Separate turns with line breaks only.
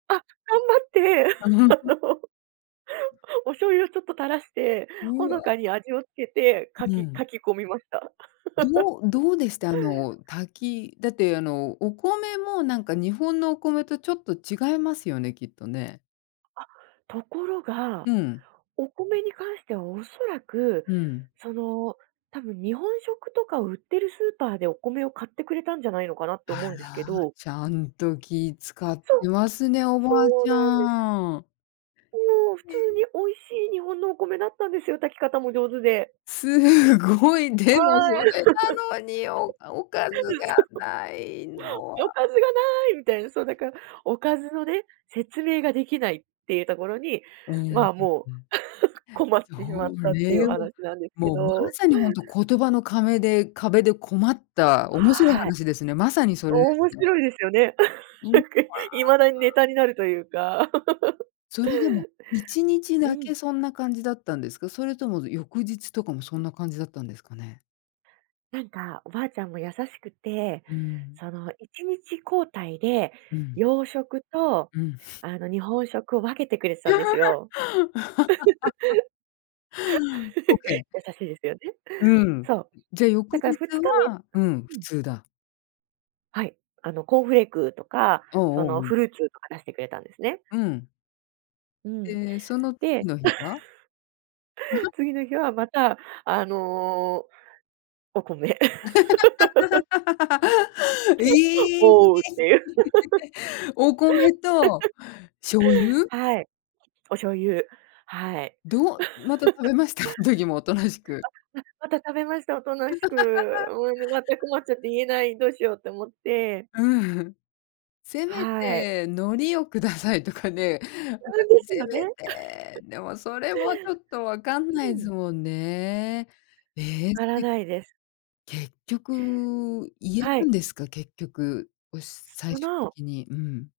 あ、頑張って、
あ、うん。
お醤油をちょっと垂らして、
う
ほの
わ。
かに味をつけて、か
う
き
ん。
かき込みました。
どうどうでした？あの、たきだってあの、お米もなんか日本のお米とちょっと違いますよね、きっとね。
あ、ところが、
うん。
お米に関してはおそらく、
うん。
その、多分日本食とか売ってるスーパーでお米を買ってくれたんじゃないのかなって
あ
思うんです
ら、
けど。
ちゃんと気使っ
そ、
てますね、お
そ
ばあ
う
ち
なんです。
ゃん。
もう普
へ
通
え。
に美味しい日本のお米だったんですよ、炊き方も上手で。
すごい、
あ
でも
あ、え。
それなのに、おかおか ず
うん、
が
そう。
ないのは
「おかずが無い」みたいな。そうだから、おかずのね、説明ができないっていうところに、
うん、う
ま
ん
あ、もう
うん。
困っ
そ
てしまっ
う
たっていうお
ね、
話なんですけ
もう、もうま
ど。
さにほんと言葉の壁で、壁で困った面白い
はい。
話ですね、まさにそれです
面
ね。
白いですよね。
うん。
な
う
んか、いまだに
わ、
ネ
あ。
タになるというか。
それでも、1日
う
だ
ん。
けそんな感じだったんですか？それとも翌日とかもそんな感じだったんですかね？
なんか、おばあちゃんも優しくて、
うん。
その1日交代で、
うん。
洋食と
うん。
あの日本食を分けてくれてたんですよ。
オッケー。
優しいですよね、
うん。
そう。
じゃ、翌
だから
日
ふつか
は、うん、
め、
普
うん。
通だ。
はい。あのコーンフレークとか、
おお
そ
おお、う
の
ん。
フルーツとか出してくれたんですね。
うん。
うん。
で、その次
で。
の日は？
次の日はまたあの。お米。
いい。
おうっていう。
お米と、醤 油？
はい。お醤油、はい。
どう、また 食べました？そん時も大人しく。
あ、な、また食べました、大人しく。もうね全く困っちゃって言えない、どうしようって思って。
うん。せめ
はい。
て海苔を下さいとかね。なん
[unintelligible]
か
です
せ
よ
め
ね。
て、でもそれもちょっと分かん
う
ないです
ん。
もんね。ええ、
わか
す
ら
い
ないです。
結局、言え
は
た
い。
んですか？結局。おし最
そ
終
の
的に。うん。